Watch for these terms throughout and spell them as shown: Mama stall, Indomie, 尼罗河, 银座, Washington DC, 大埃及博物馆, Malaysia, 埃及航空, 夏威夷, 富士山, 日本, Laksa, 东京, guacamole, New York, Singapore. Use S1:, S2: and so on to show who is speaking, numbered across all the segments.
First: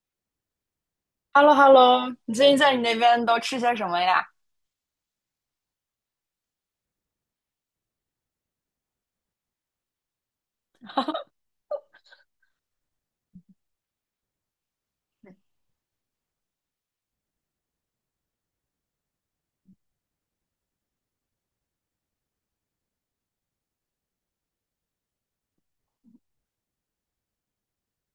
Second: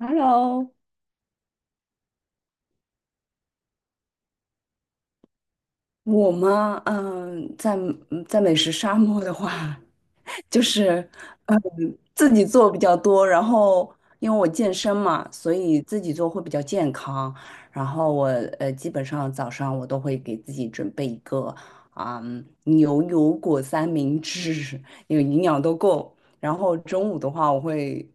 S1: Hello，
S2: h e l l o h e l l o 你最近在你那边都吃些什么呀？
S1: 我嘛，在美食沙漠的话，就是嗯自己做比较多，然后因为我健身嘛，所以自己做会比较健康。然后基本上早上我都会给自己准备一个牛油果三明治，因为营养都够。然后中午的话，我会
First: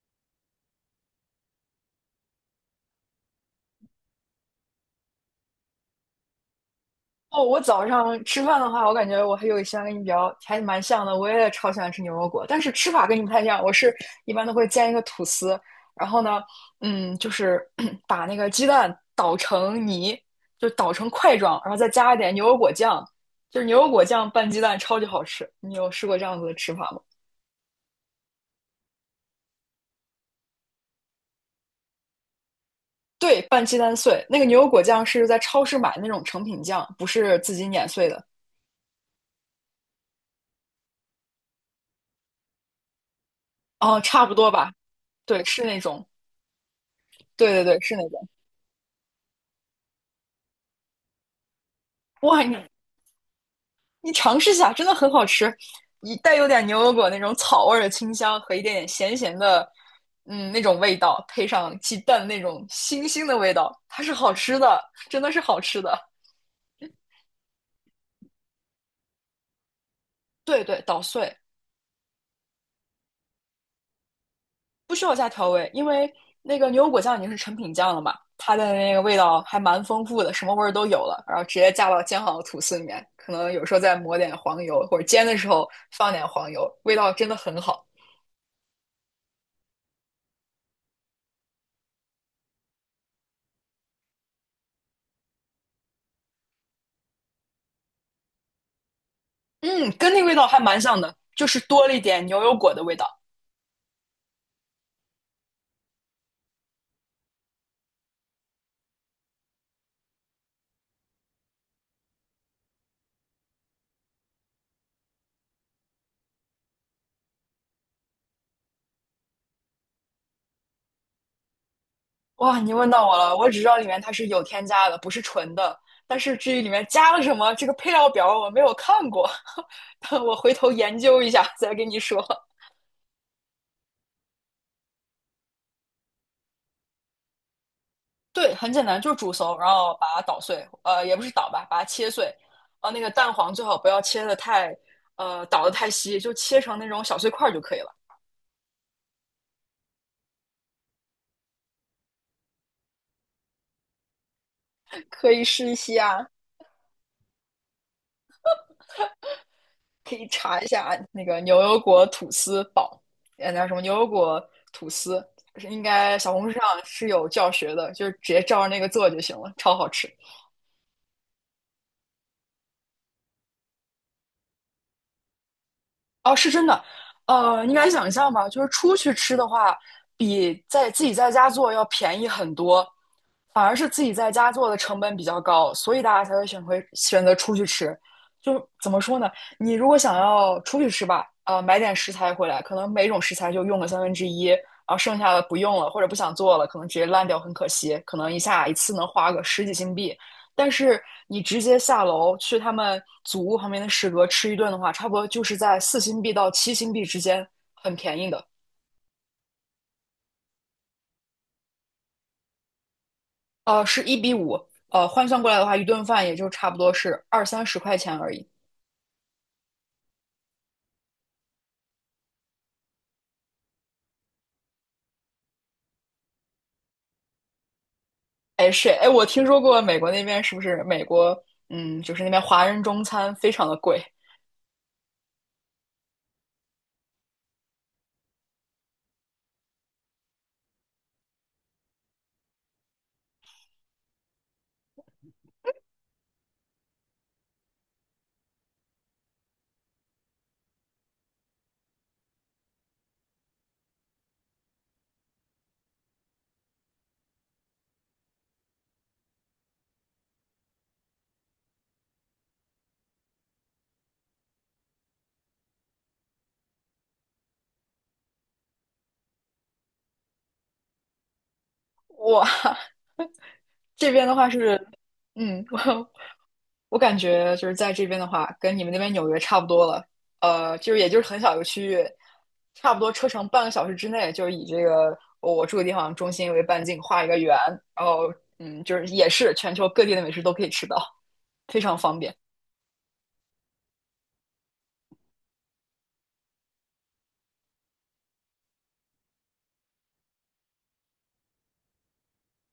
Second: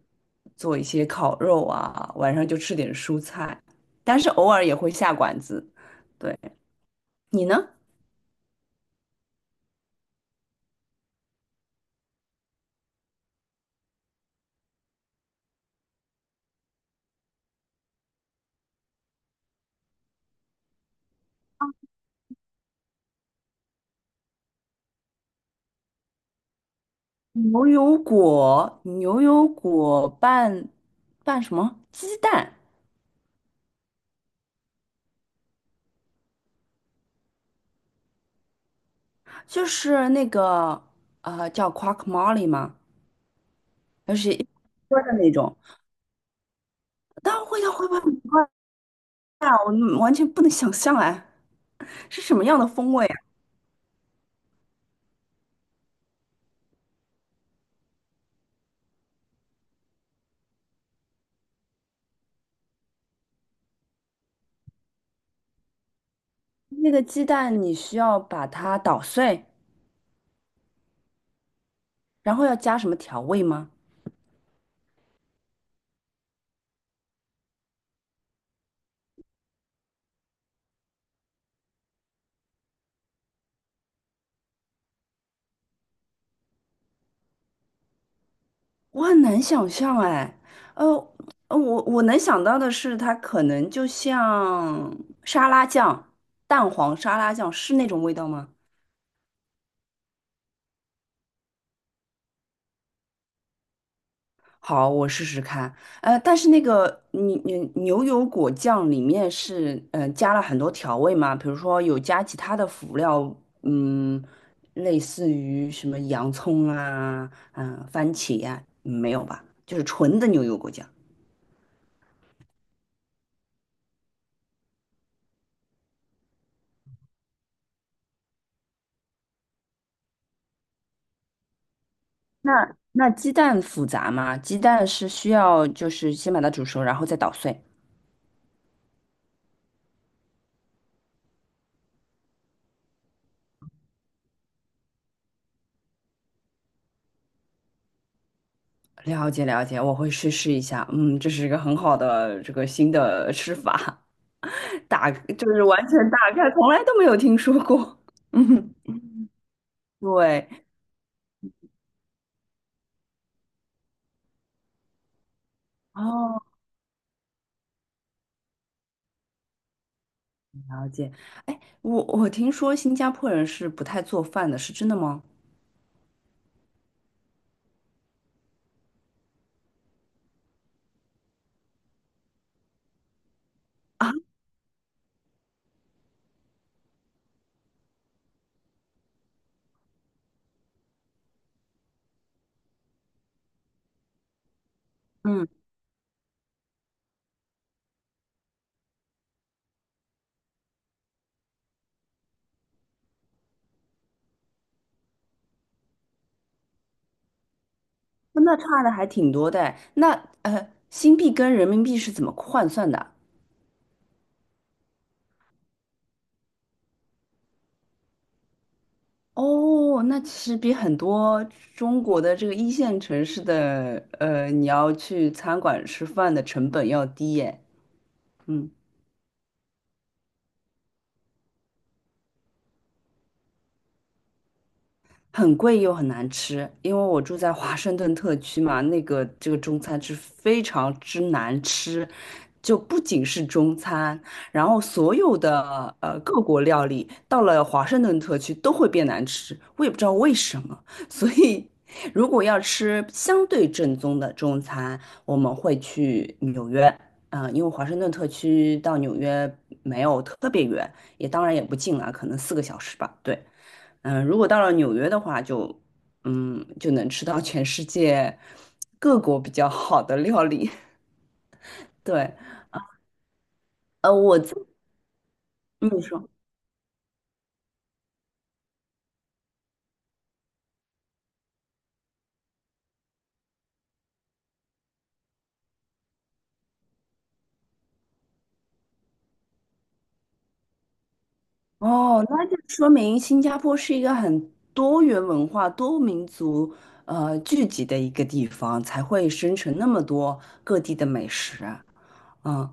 S1: 做一些烤肉啊，晚上就吃点蔬菜，但是偶尔也会下馆子。对，
S2: 哦，
S1: 你呢？
S2: 我早上吃饭的话，我感觉我还有一些跟你比较还蛮像的，我也超喜欢吃牛油果，但是吃法跟你不太一样。我是一般都会煎一个吐司，然后呢，就是 把那个鸡蛋捣成泥，就捣成块状，然后再加一点牛油果酱，就是牛油果酱拌鸡蛋超级好吃。你有试过这样子的吃法吗？
S1: 牛油果拌什么？鸡蛋，
S2: 对，拌鸡蛋碎，那个牛油果酱是在超市买那种成品酱，不是自己碾碎的。
S1: 就是那个叫 quackmole 吗？
S2: 哦，
S1: 就
S2: 差不
S1: 是一
S2: 多吧。
S1: 锅的那
S2: 对，
S1: 种，
S2: 是那种，
S1: 但味
S2: 对对
S1: 道
S2: 对，
S1: 会不
S2: 是
S1: 会
S2: 那
S1: 很
S2: 种。
S1: 怪啊？我完全不能想象哎，是什
S2: 哇，
S1: 么
S2: 你
S1: 样的风味啊？
S2: 你尝试一下，真的很好吃，一带有点牛油果那种草味儿的清香和一点点咸咸的，嗯，那种味道，配上鸡蛋那种腥腥的味道，它是好吃的，真的是好吃的。
S1: 那个鸡蛋你需要把它捣碎，
S2: 对对，捣碎，
S1: 然后要加什么调味吗？
S2: 不需要加调味，因为那个牛油果酱已经是成品酱了嘛，它的那个味道还蛮丰富的，什么味儿都有了，然后直接加到煎好的吐司里面，可能有时候再抹点黄油，或者煎的时候放点黄油，味道真的很好。
S1: 我很难想象哎，呃，我能想到的是，它可能就像沙拉酱、蛋黄沙拉酱是那种味道吗？
S2: 嗯，跟那味道还蛮像的，就是多了一点牛油果的味道。
S1: 好，我试试看。但是那个牛油果酱里面是加了很多调味嘛，比如说有加其他的辅料，嗯，类似于什么洋葱啊、番茄呀，没有吧？就是纯的牛油果酱。
S2: 哇，你问到我了，我只知道里面它是有添加的，不是纯的。但是至于里面加了什么，这个配料表我没有看过，我回头研究一下再跟你说。
S1: 那鸡蛋复杂吗？鸡蛋是需要就是先把它煮熟，然后再捣碎。
S2: 对，很简单，就是煮熟，然后把它捣碎，呃，也不是捣吧，把它切碎。呃，那个蛋黄最好不要切的太，呃，捣的太稀，就切成那种小碎块儿就可以了。
S1: 了解了解，我会去试一下。嗯，这是一个很好的这个新的吃法，
S2: 可以
S1: 就是
S2: 试一
S1: 完全
S2: 下
S1: 打
S2: 啊。
S1: 开，从来都没有听说过。嗯，
S2: 可以
S1: 对，
S2: 查一下那个牛油果吐司堡呃，那什么牛油果吐司，应该小
S1: 哦，
S2: 红书上是有教学的，就是直接照着那个做就行了，超好吃。
S1: 了解。哎，我听说新加坡人是不太做饭的，是真的吗？
S2: 哦，是真的，呃，你敢想象吗？就是出去吃的话，比在自己在家做要便宜很多，反而是自己在家做的成本比较高，所以大家才会选择出去吃。就怎么说呢？你如果想要出去吃吧，呃，买点食材回来，可能每种食材就用个三分之一，然后剩下的
S1: 嗯，
S2: 不用了或者不想做了，可能直接烂掉，很可惜。可能一次能花个十几新币，但是你直接下楼去他们祖屋旁边的食阁吃一顿的话，差不多就是在4新币到7新币之间，很便宜的。
S1: 那差的还挺多的哎。那新币跟人民币是怎么换算的啊？
S2: 呃，是1:5，呃，换算过来的话，一顿饭也就差不多是二三十块钱而已。
S1: 哦，那其实比很多中国的这个一线城市的，你要去餐馆吃饭的成本要低耶。嗯。
S2: 哎，是哎，我听说过美国那边是不是美国，嗯，就是那边华人中餐非常的贵。
S1: 很贵又很难吃，因为我住在华盛顿特区嘛，那个这个中餐是非常之难吃，就不仅是中餐，然后所有的各国料理到了华盛顿特区都会变难吃，我也不知道为什么。所以如果要吃相对正宗的中餐，我们会去纽约，因为华盛顿特区到纽约没有特别远，也当然也不近啊，可能4个小时吧，对。如果到了纽约的话就能吃到全世界各国比较好的料理。对，
S2: 哇，这
S1: 呃，
S2: 边的
S1: 我
S2: 话
S1: 自
S2: 是，嗯，
S1: 你
S2: 我
S1: 说。
S2: 我感觉就是在这边的话，跟你们那边纽约差不多了。呃，就是也就是很小一个区域，差不多车程半个小时之内，就是以这个我住的地方中心为半径画一个圆，然后嗯，就是也是全球各地的美食都可以吃到，非常方
S1: 哦，
S2: 便。
S1: 那就说明新加坡是一个很多元文化、多民族聚集的一个地方，才会生成那么多各地的美食啊。嗯，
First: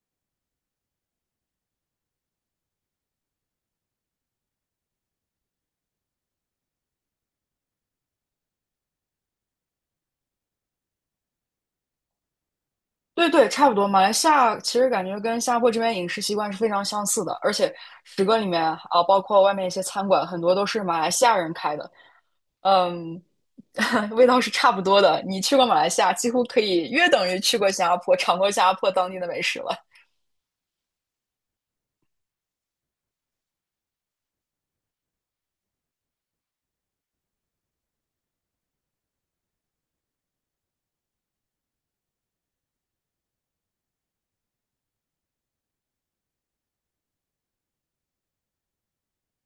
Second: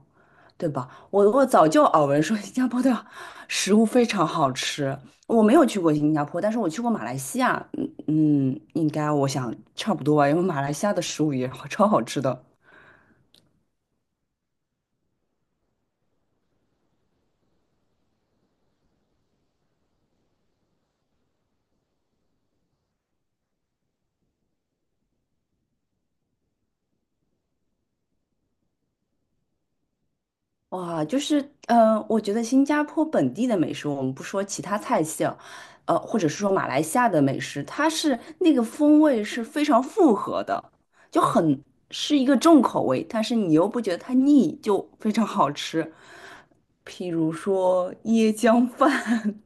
S1: 对吧？我早就耳闻说新加坡的 食物非常好吃，我没有去过新加坡，但是我去过马来西亚，应该我想差不多吧，因为马来西亚的食物也好超好吃的。
S2: 对对，差不多。马来西亚其实感觉跟新加坡这边饮食习惯是非常相似的，而且食阁里面啊，包括外面一些餐馆，很多都是马来西亚人开的，嗯，味道是差不多的。你去过马来西亚，几乎可以约等于去过新加坡，尝过新加坡当地的美食了。
S1: 哇，就是，我觉得新加坡本地的美食，我们不说其他菜系啊，或者是说马来西亚的美食，它是那个风味是非常复合的，就很是一个重口味，但是你又不觉得它腻，就非常好吃。譬如说椰浆饭，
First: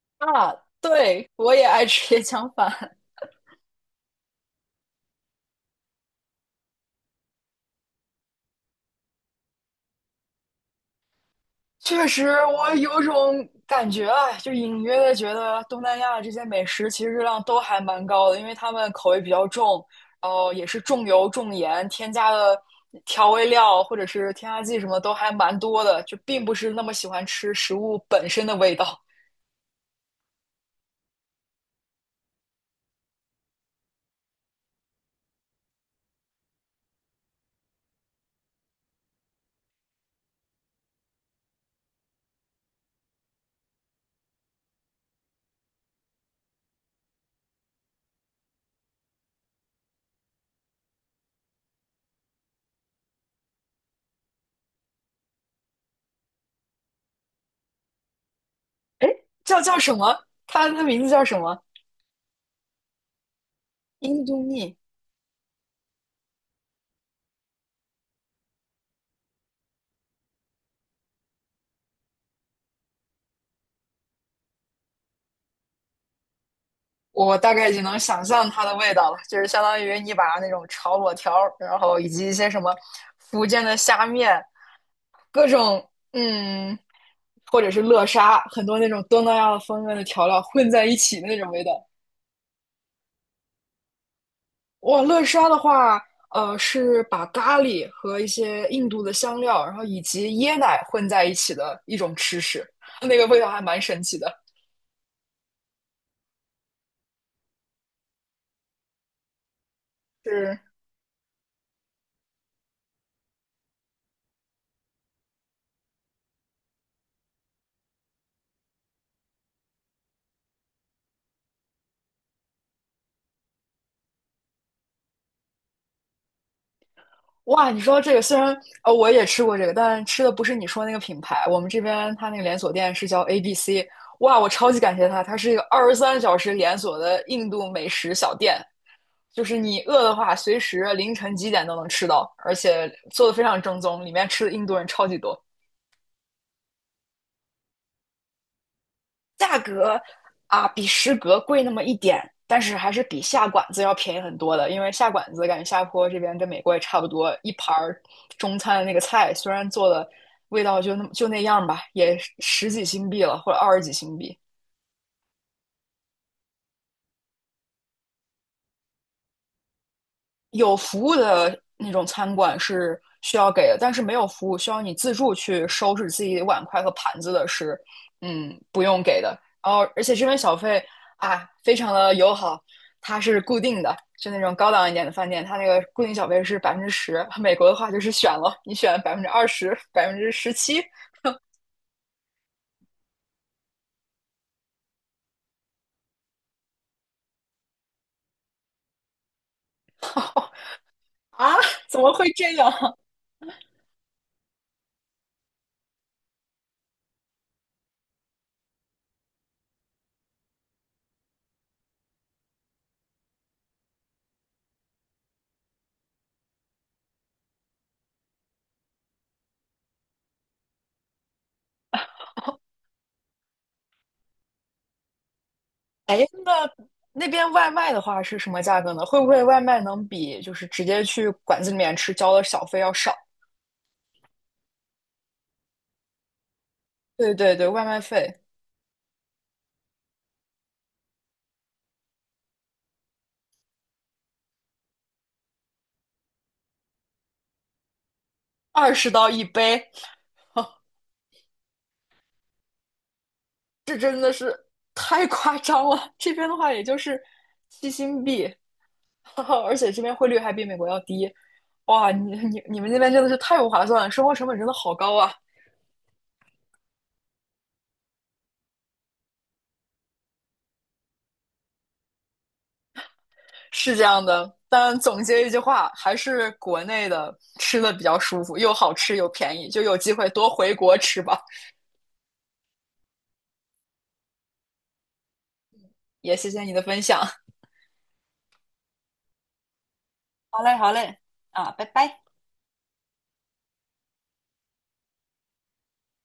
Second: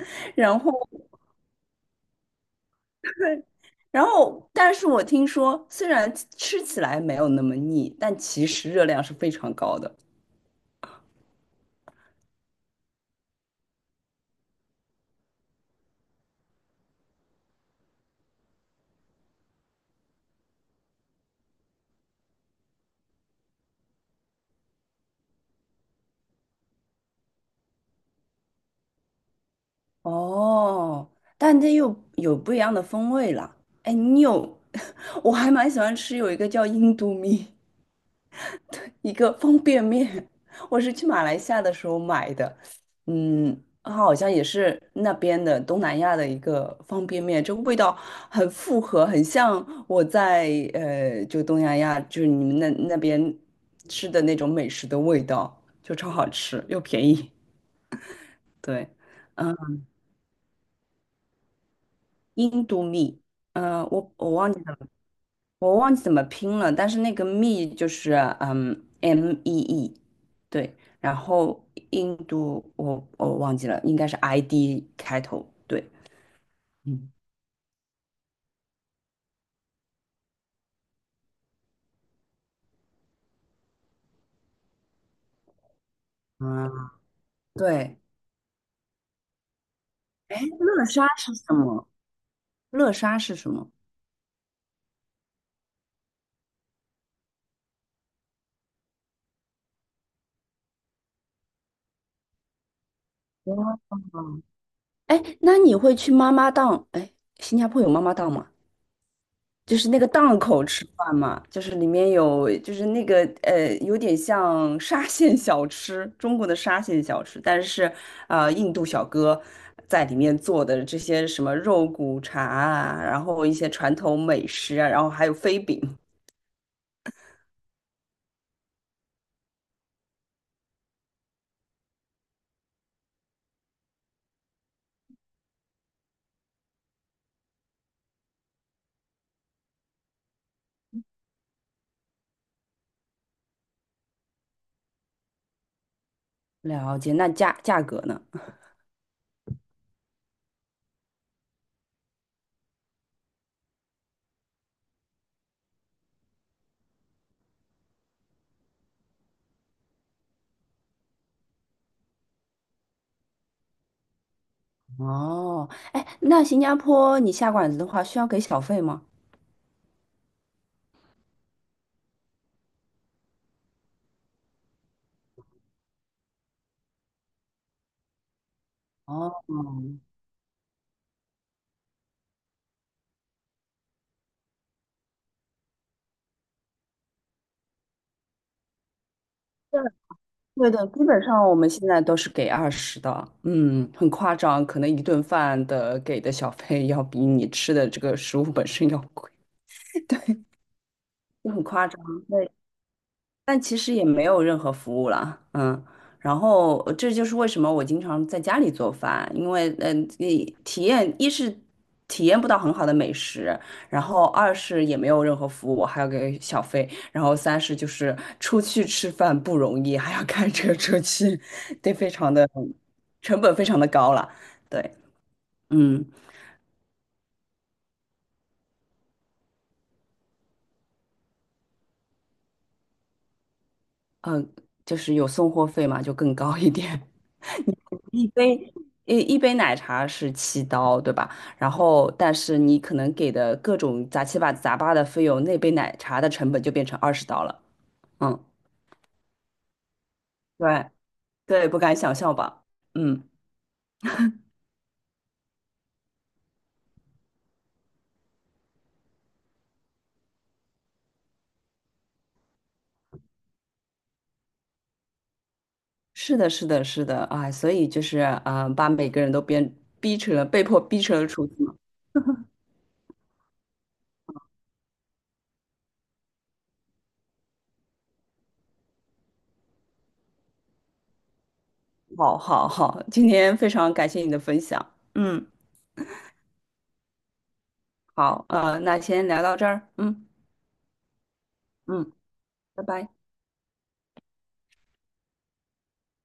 S2: 啊，
S1: 然后，
S2: 对，我也爱吃椰浆饭。
S1: 然后，但是我听说，虽然吃起来没有那么腻，但其实热量是非常高的。
S2: 确实，我有种感觉啊，就隐约的觉得东南亚这些美食其实热量都还蛮高的，因为他们口味比较重，然后也是重油重盐，添加的调味料或者是添加剂什么都还蛮多的，就并不是那么喜欢吃食物本身的味道。
S1: 哦，但这又有不一样的风味了。哎，我还蛮喜欢吃有一个叫印度米，一个方便面，我是去马来西亚的时候买的。它好像也是那边的东南亚的一个方便面，这个味道很复合，很像我在就东南亚就是你们那边吃的那种美食的味道，就超好吃又便宜。对，
S2: 哎，
S1: 嗯，
S2: 叫什么？它名字叫什么？
S1: 印度米。嗯，我
S2: 印
S1: 我
S2: 度
S1: 忘记
S2: 蜜。
S1: 了。我忘记怎么拼了，但是那个 me 就是mee，对，然后印度我忘记了，应该是 ID 开头，对，嗯，
S2: 我大概已经能想象它的味道了，就是相当于你把那种炒粿条儿然后以及一些什么福建的虾面，各种
S1: 啊，
S2: 嗯，或者是
S1: 对，
S2: 乐沙，很多那种东南亚的风味的调料
S1: 哎，
S2: 混在
S1: 乐
S2: 一
S1: 沙
S2: 起的
S1: 是
S2: 那种
S1: 什
S2: 味道。
S1: 么？乐沙是什么？
S2: 哇，乐沙的话，呃，是把咖喱和一些印度的香料，然后以及椰奶混在一起的一种吃食，那个味道
S1: 哦，
S2: 还蛮神奇的，
S1: 哎，那你会去妈妈档？哎，新加坡有妈妈档吗？就是那个档
S2: 是。
S1: 口吃饭嘛，就是里面有，就是那个有点像沙县小吃，中国的沙县小吃，但是印度小哥在里面做的这些什么肉骨茶啊，然后一些传统美食啊，然后还有飞饼。
S2: 哇，你说这个虽然我也吃过这个，但吃的不是你说那个品牌，我们这边它那个连锁店是叫 ABC。哇，我超级感谢它，它是一个23小时连锁的印度美食小店，就是你饿的话，随时凌晨几点都能吃到，而且做的非常正宗，里面吃的印度人超级多。
S1: 了解，那价格呢？
S2: 价格啊比食阁贵那么一点，但是还是比下馆子要便宜很多的。因为下馆子感觉下坡这边跟美国也差不多，一盘中餐的那个菜虽然做的味道就那么就那样吧，也十几新币了或者二十几新币。
S1: 哦，哎，那新加坡你下馆子的话需要给小费吗？
S2: 有服务的那种餐馆是需要给的，但是没有服务需要你自助去收拾自己的碗筷和盘子的是，嗯，不用给的。
S1: 哦，
S2: 然后，而且这边小费啊，非常的友好，它是固定的，就那种高档一点的饭店，它那个固定小费是百分之十。美国的话就是选了，你选20%、百分之十
S1: 对
S2: 七。
S1: 的，基本上我们现在都是给二十的，很夸张，可能一顿饭的给的小费要比你吃的这个食物本身要贵，就
S2: 啊，
S1: 很夸
S2: 怎
S1: 张。
S2: 么会
S1: 对。
S2: 这样？
S1: 但其实也没有任何服务了，然后这就是为什么我经常在家里做饭，因为你体验一是体验不到很好的美食，然后二是也没有任何服务，我还要给小费，然后三是就是出去吃饭不容易，还要开车出去，得非常的成本非常的高了，对，嗯
S2: 哎，那那边外卖的话是什么价格呢？会不会外卖能比就是直接去馆子里面吃交的小费要少？
S1: 嗯，就是有送货费嘛，就更高一点，
S2: 对对对，外卖
S1: 一
S2: 费
S1: 杯一杯奶茶是7刀，对吧？然后，但是你可能给的各种杂七八杂八的费用，那杯奶茶的成本就变成20刀了。嗯，
S2: 20刀一杯，
S1: 对对，不敢想象吧？嗯，
S2: 这真的是太夸张了。这边的话也就是七新币，而且这边汇率还比美国要低。哇，你你你们那边真的是太不划算了，生活成本真的好高啊！
S1: 是的，是的，是的，哎，所以就是把每个人都变逼成了被迫逼成了厨子嘛。
S2: 是这样的，但总结一句话，还是国内的吃的比较舒服，又好吃又便宜，就有机会多回国吃吧。
S1: 好好好，今天非常感谢你的分享。嗯，
S2: 也谢谢你的分享。
S1: 好，那先聊到这儿。嗯嗯，拜拜。